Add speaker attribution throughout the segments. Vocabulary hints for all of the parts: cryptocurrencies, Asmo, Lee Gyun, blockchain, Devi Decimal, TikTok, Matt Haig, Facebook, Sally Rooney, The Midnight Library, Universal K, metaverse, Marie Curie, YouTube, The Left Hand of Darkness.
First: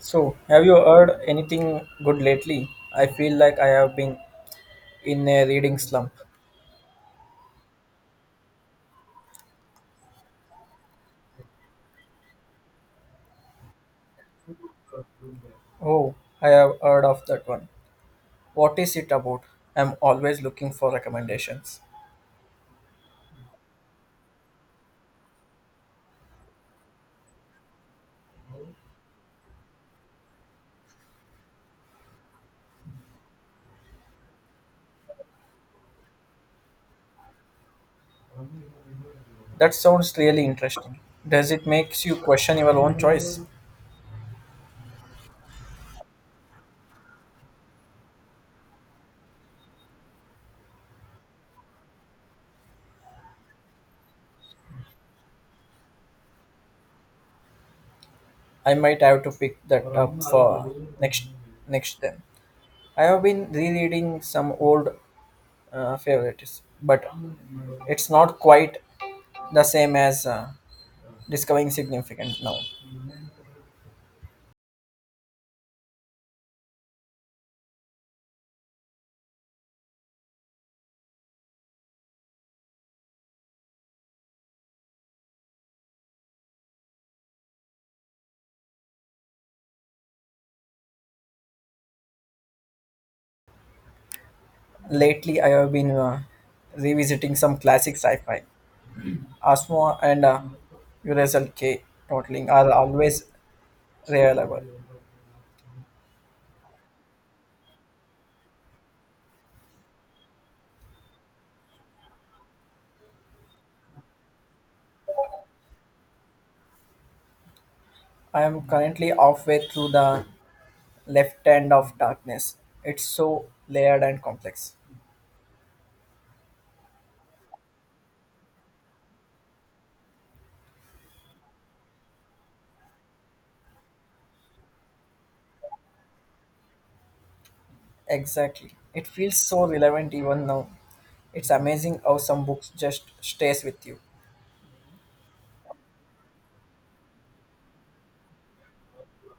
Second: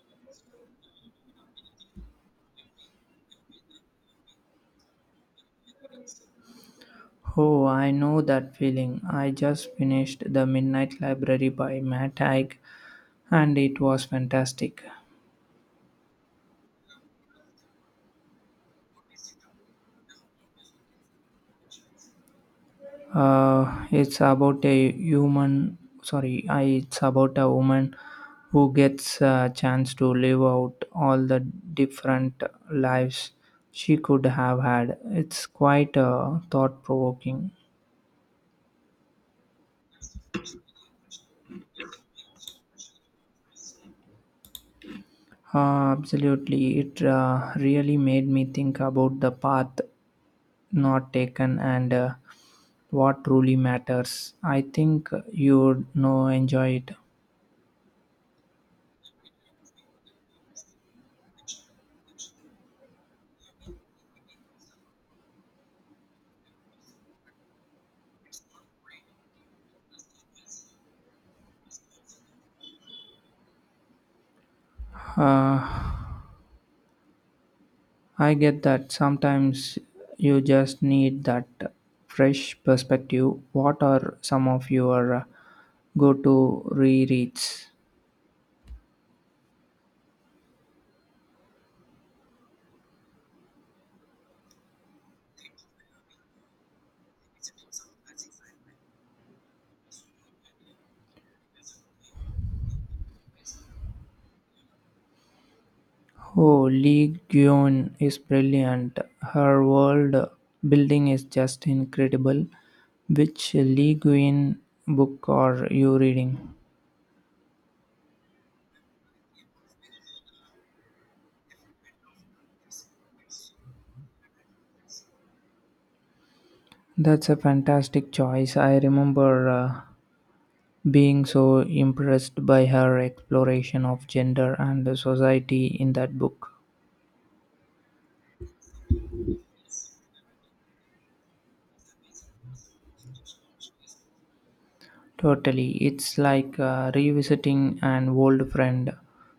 Speaker 1: So, have you heard anything good lately? I feel like I have been in a reading slump.
Speaker 2: Oh, I know that feeling. I just finished The Midnight Library by Matt Haig and it was fantastic.
Speaker 1: Oh, I have heard of that one. What is it about? I'm always looking for recommendations.
Speaker 2: It's about a human, sorry, it's about a woman who gets a chance to live out all the different lives she could have had. It's quite thought provoking.
Speaker 1: That sounds really interesting. Does it makes you question your own choice?
Speaker 2: Absolutely. It really made me think about the path not taken and what truly matters. I think you'd know enjoy it.
Speaker 1: I might have to pick that up for next next time. I have been rereading some old favorites, but it's not quite the same as discovering significant now.
Speaker 2: Uh, I get that sometimes you just need that fresh perspective. What are some of your go to rereads?
Speaker 1: Lately, I have been revisiting some classic sci-fi. Asmo and Universal K totaling are always reliable.
Speaker 2: Oh, Lee Gyun is brilliant. Her world building is just incredible. Which Lee Gyun book are you reading?
Speaker 1: I am currently halfway through the Left Hand of Darkness. It's so layered and complex.
Speaker 2: That's a fantastic choice. I remember being so impressed by her exploration of gender and the society in that book.
Speaker 1: Exactly. It feels so relevant even now. It's amazing how some books just stays with you.
Speaker 2: Totally. It's like revisiting an old friend.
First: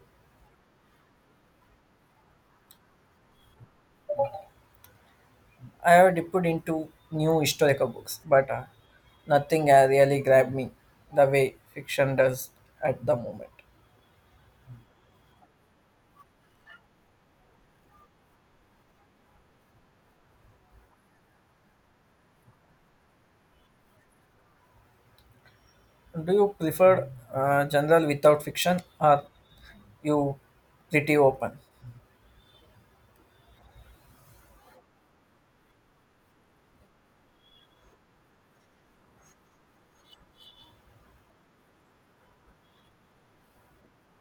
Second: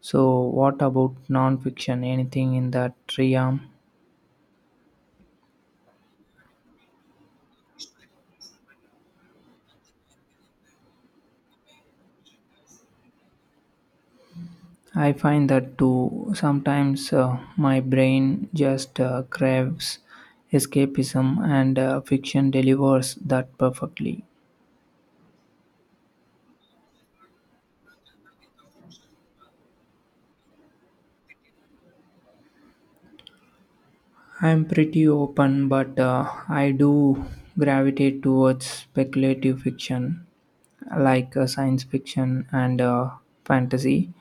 Speaker 2: So, what about nonfiction? Anything in that realm?
Speaker 1: I have dipped into new historical books, but nothing really grabbed me the way fiction does at the moment.
Speaker 2: I find that too. Sometimes my brain just craves escapism, and fiction delivers that perfectly.
Speaker 1: Do you prefer general without fiction or you pretty open?
Speaker 2: I'm pretty open, but I do gravitate towards speculative fiction, like science fiction and fantasy.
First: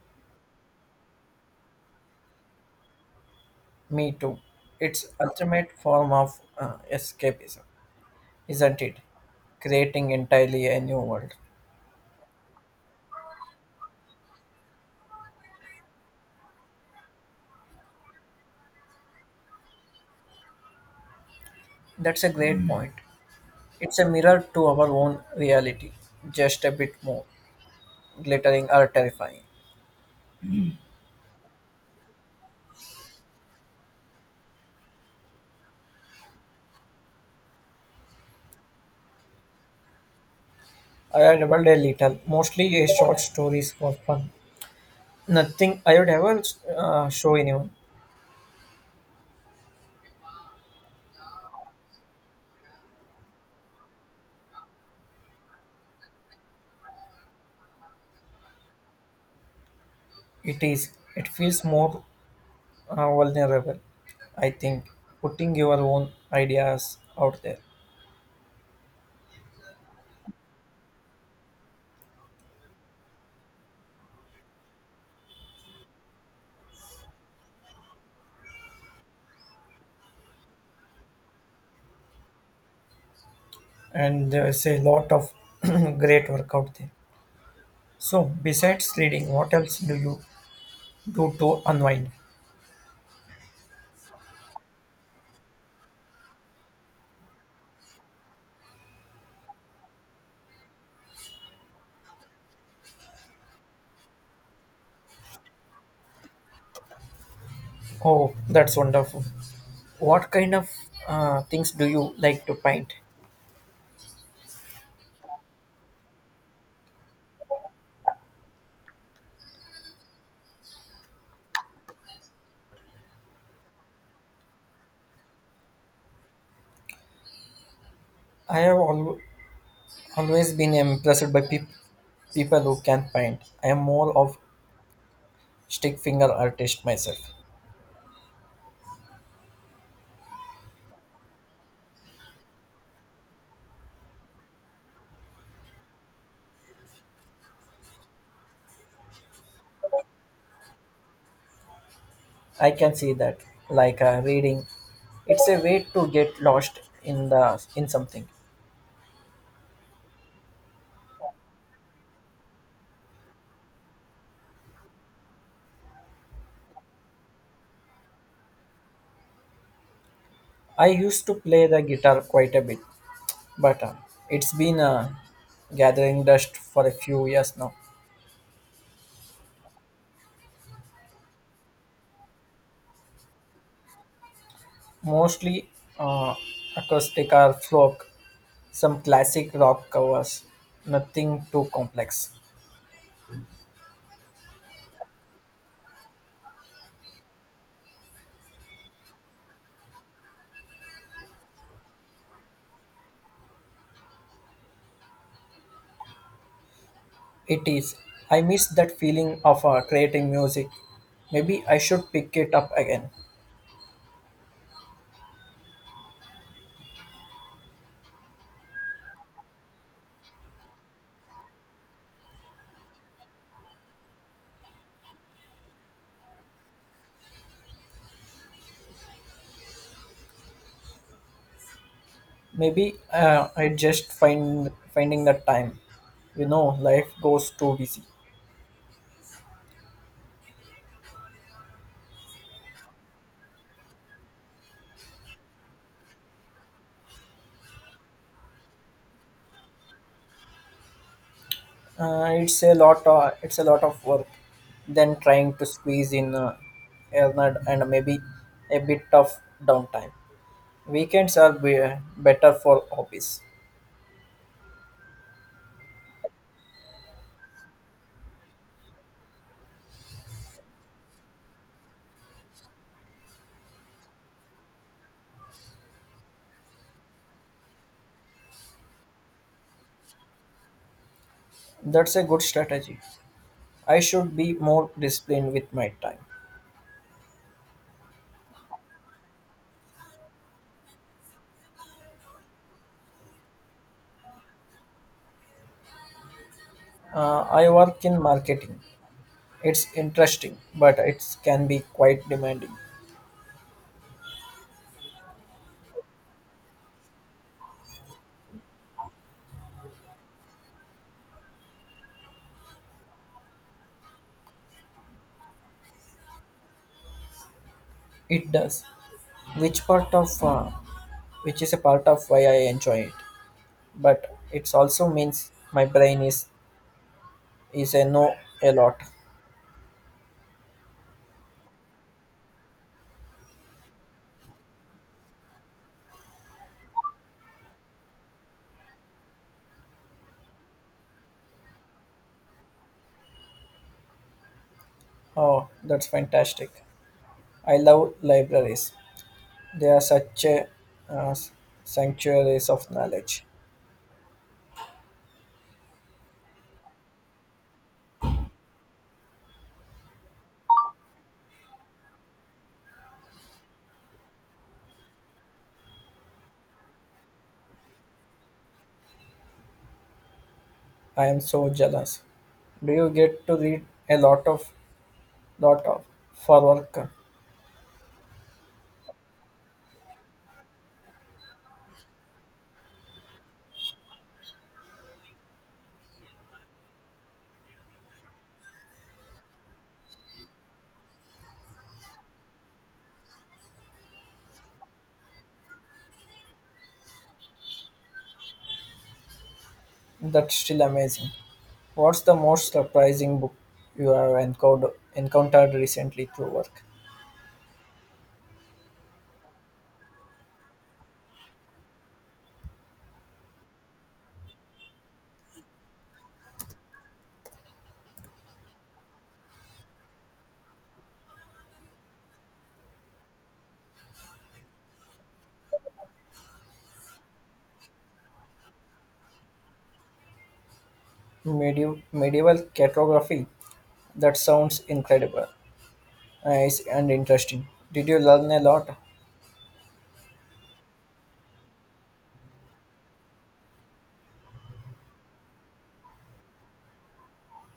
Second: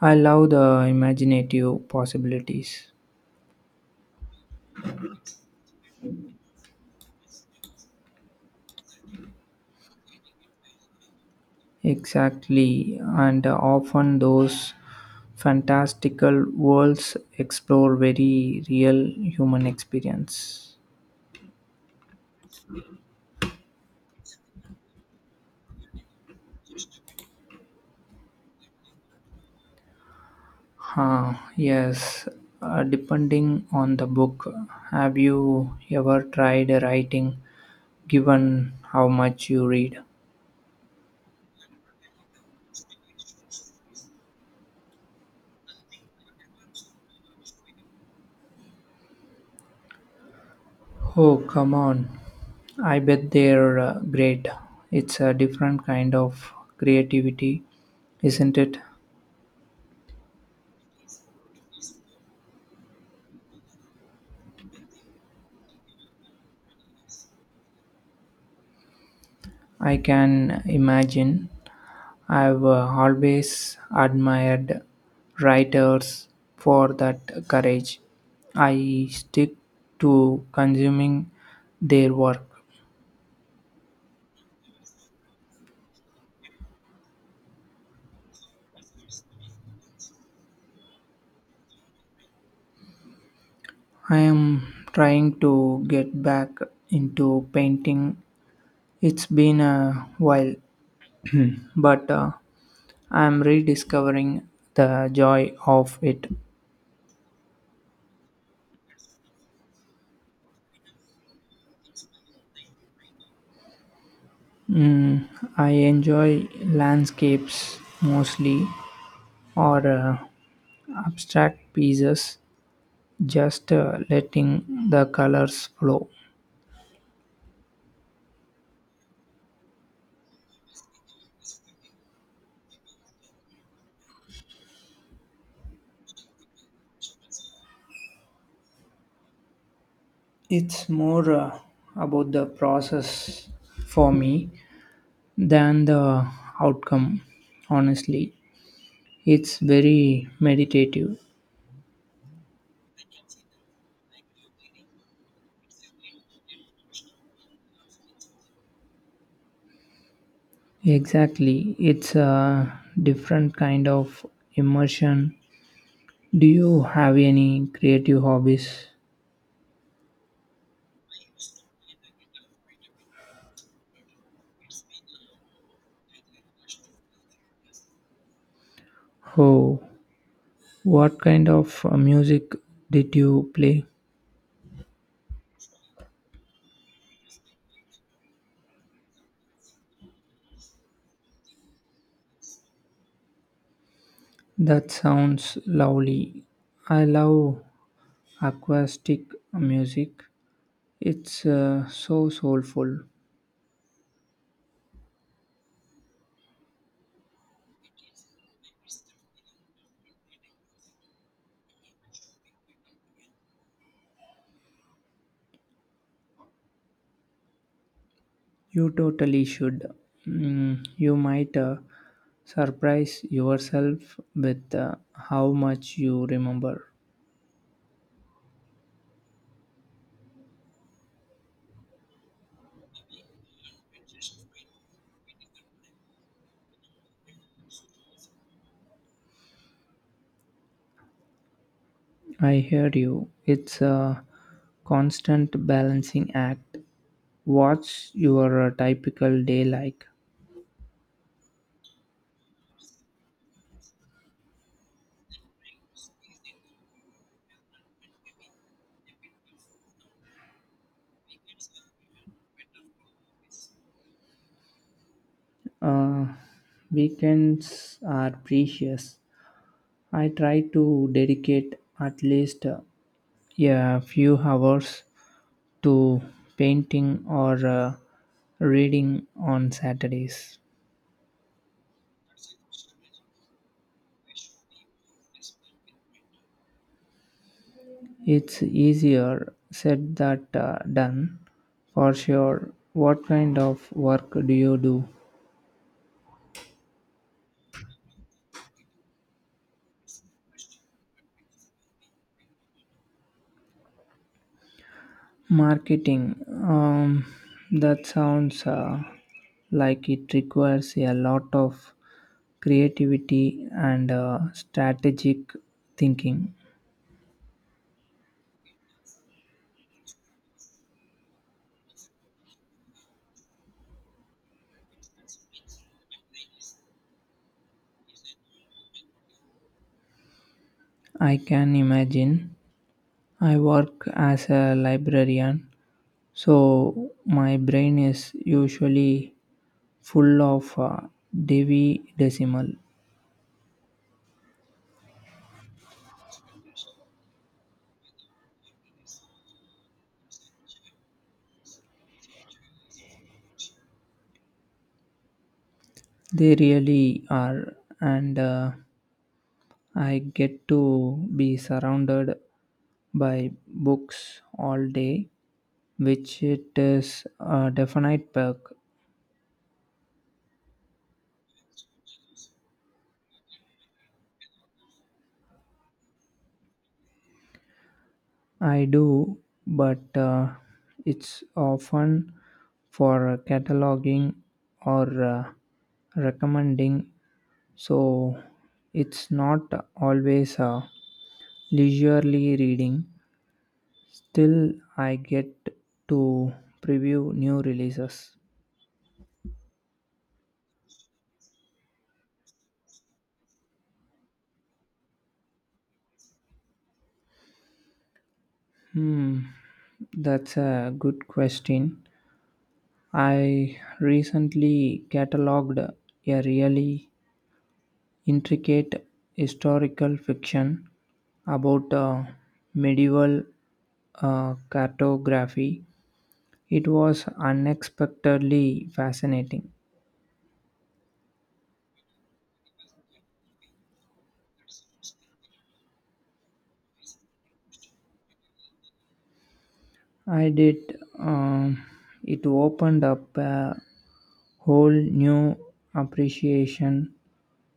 Speaker 2: I love the imaginative possibilities.
Speaker 1: Me too. It's ultimate form of escapism, isn't it? Creating entirely a new world.
Speaker 2: Exactly, and often those fantastical worlds explore very real human experience.
Speaker 1: That's a great point. It's a mirror to our own reality, just a bit more glittering or terrifying.
Speaker 2: Yes, depending on the book, have you ever tried writing given how much you read?
Speaker 1: I had dabbled a little, mostly a short stories for fun. Nothing I would ever show anyone.
Speaker 2: Oh, come on. I bet they're great. It's a different kind of creativity, isn't it?
Speaker 1: It is. It feels more vulnerable. I think putting your own ideas out there,
Speaker 2: I can imagine. I've always admired writers for that courage. I stick to consuming their work.
Speaker 1: and there's a lot of great work out there. So, besides reading, what else do you do to unwind?
Speaker 2: I am trying to get back into painting. It's been a while, but I'm rediscovering the joy of it.
Speaker 1: Oh, that's wonderful. What kind of things do you like to paint?
Speaker 2: Mm, I enjoy landscapes mostly or abstract pieces just letting the colors flow.
Speaker 1: I have al- always been impressed by people who can paint. I am more of stick finger artist myself.
Speaker 2: It's more about the process for me than the outcome, honestly. It's very meditative.
Speaker 1: I can see that, like reading, it's a way to get lost in the in something.
Speaker 2: Exactly. It's a different kind of immersion. Do you have any creative hobbies?
Speaker 1: I used to play the guitar quite a bit, but it's been gathering dust for a few years now.
Speaker 2: Oh, what kind of music did you play?
Speaker 1: Mostly uh, acoustic or folk, some classic rock covers, nothing too complex.
Speaker 2: That sounds lovely. I love acoustic music, it's so soulful.
Speaker 1: It is. I miss that feeling of creating music. Maybe I should pick it up again.
Speaker 2: You totally should. You might surprise yourself with how much you remember.
Speaker 1: Maybe I just finding the time. You know, life goes too busy.
Speaker 2: I hear you. It's a constant balancing act. What's your typical day like?
Speaker 1: It's a lot of work. Then trying to squeeze in Ernard and maybe a bit of downtime. Better for hobbies.
Speaker 2: uh, Weekends are precious. I try to dedicate at least yeah, a few hours to painting or reading on Saturdays.
Speaker 1: That's a good strategy. I should be more disciplined with my time.
Speaker 2: It's easier said than done for sure. What kind of work do you do?
Speaker 1: I work in marketing. It's interesting, but it can be quite demanding.
Speaker 2: Marketing. Um, that sounds like it requires a lot of creativity and strategic thinking.
Speaker 1: It does. Which part of uh, which is a part of why I enjoy it. But it also means my brain is a no a lot.
Speaker 2: I can imagine. I work as a librarian, so my brain is usually full of Devi Decimal.
Speaker 1: Oh, that's fantastic! I love libraries. They are such a uh, sanctuaries of knowledge.
Speaker 2: They really are, and I get to be surrounded by books all day, which it is a definite perk.
Speaker 1: I am so jealous. Do you get to read a lot of for work?
Speaker 2: I do, but it's often for cataloging or recommending, so it's not always. Leisurely reading. Still, I get to preview new releases.
Speaker 1: That's still amazing. What's the most surprising book you have encountered recently through work?
Speaker 2: Hmm, that's a good question. I recently catalogued a really intricate historical fiction about medieval cartography. It was unexpectedly fascinating.
Speaker 1: Medieval cartography. That sounds incredible, nice and interesting. Did you learn a lot?
Speaker 2: I did. It opened up a whole new appreciation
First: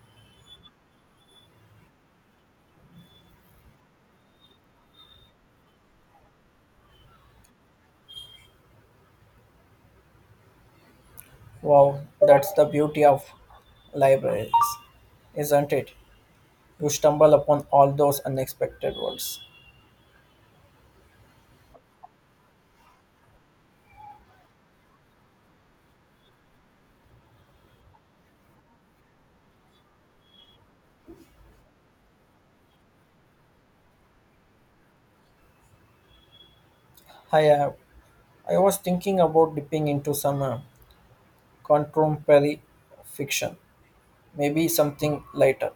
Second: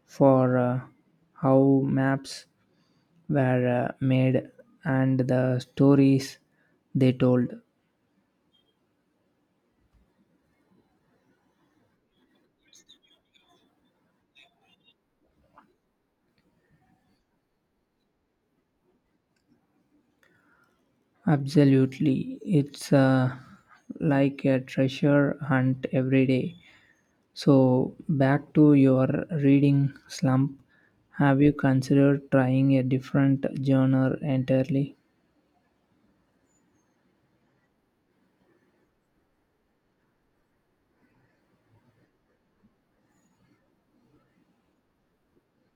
Speaker 2: for how maps were made and the stories they told.
Speaker 1: Wow, that's the beauty of libraries, isn't it? You stumble upon all those unexpected words.
Speaker 2: Absolutely. It's like a treasure hunt every day. So, back to your reading slump, have you considered trying a different genre entirely?
Speaker 1: Hi, I was thinking about dipping into some contemporary fiction, maybe something lighter.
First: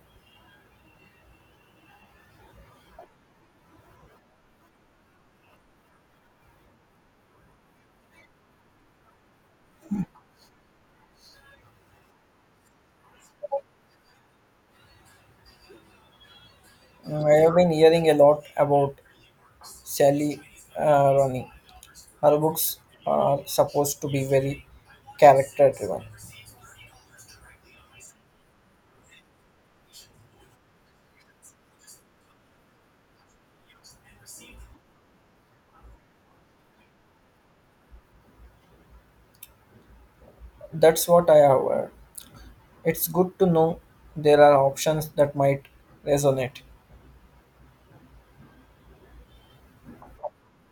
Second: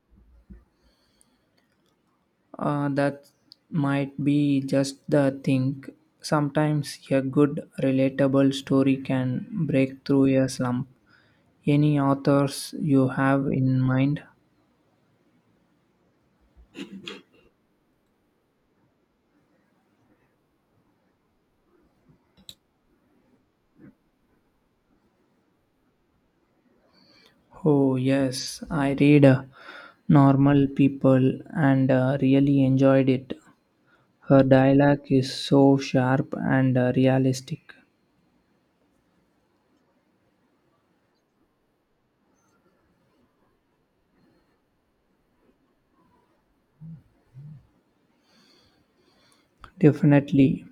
Speaker 2: That might be just the thing. Sometimes a good, relatable story can break through a slump. Any authors you have in mind?
Speaker 1: Mm, I have been hearing a lot about Sally Rooney. Her books are supposed to be very character driven.
Speaker 2: Oh, yes, I read Normal People and really enjoyed it. Her dialogue is so sharp and realistic.
Speaker 1: That's what I have heard. It's good to know there are options that might resonate.
Speaker 2: Definitely.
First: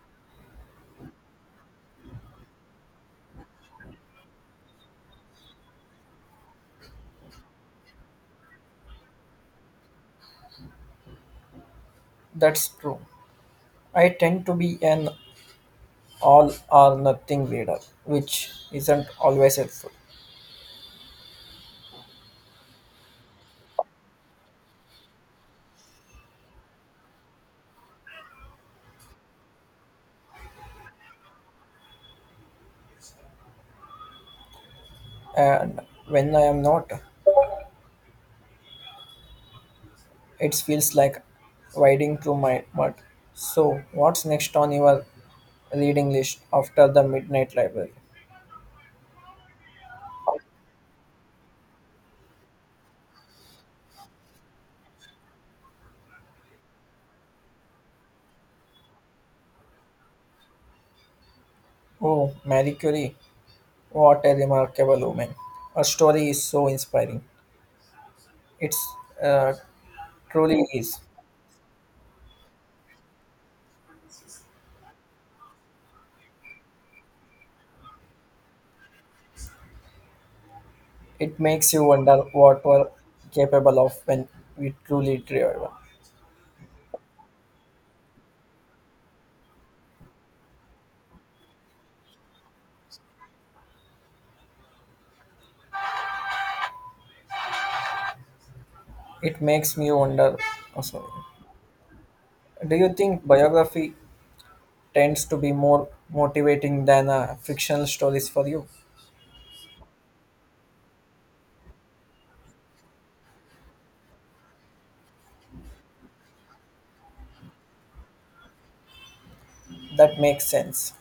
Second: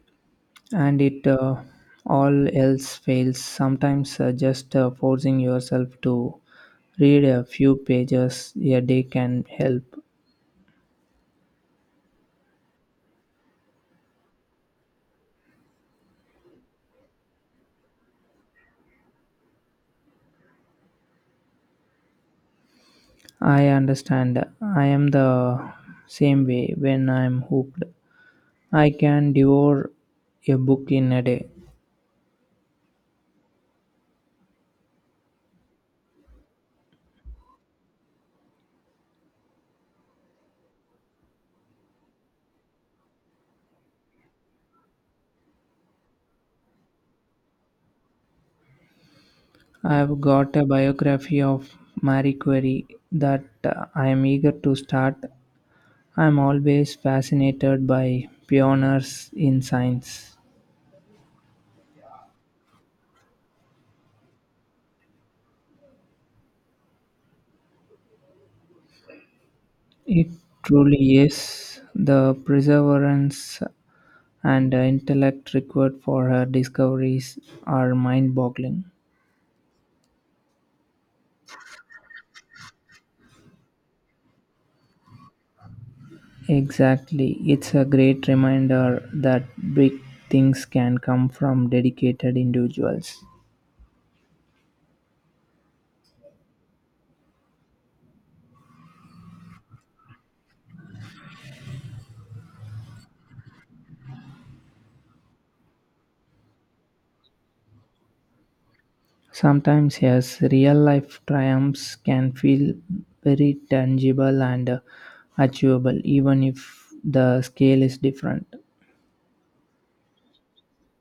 Speaker 2: And it all else fails sometimes just forcing yourself to read a few pages a day can help.
Speaker 1: That's true. I tend to be an all or nothing reader, which isn't always helpful.
Speaker 2: I understand. I am the same way. When I'm hooked I can devour a book in a day.
Speaker 1: And when I am not, it feels like wading through my mud. So, what's next on your reading list after the Midnight Library?
Speaker 2: I've got a biography of Marie Curie that I am eager to start. I'm always fascinated by pioneers in science.
Speaker 1: Oh, Marie Curie, what a remarkable woman. Her story is so inspiring. It's uh,
Speaker 2: It
Speaker 1: truly is.
Speaker 2: truly is. The perseverance and intellect required for her discoveries are mind boggling.
Speaker 1: It makes you wonder what we're capable of when we truly drive.
Speaker 2: Exactly. It's a great reminder that big things can come from dedicated individuals.
Speaker 1: It makes me wonder. Oh, sorry. Do you think biography tends to be more motivating than fictional stories for you?
Speaker 2: Sometimes, yes, real life triumphs can feel very tangible and achievable, even if the scale is different.
Speaker 1: That makes sense.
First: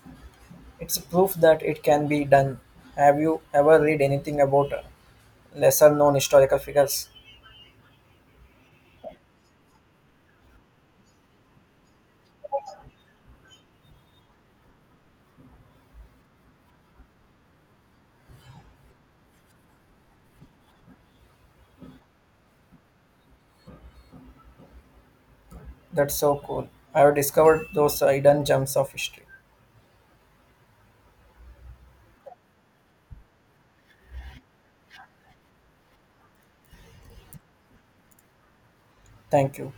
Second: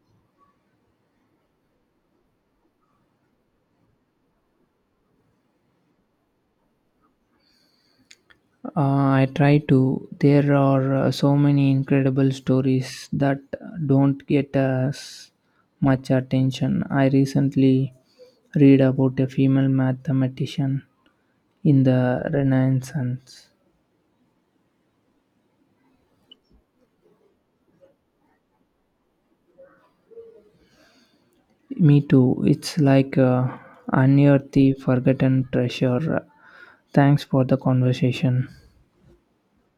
Speaker 1: It's proof that it can be done. Have you ever read anything about lesser known historical figures?
Speaker 2: I try to. There are so many incredible stories that don't get as much attention. I recently read about a female mathematician in the Renaissance.
Speaker 1: That's so cool. I have discovered those hidden gems of history.
Speaker 2: Me too. It's like unearthing forgotten treasure. Thanks for the conversation.
Speaker 1: Thank you.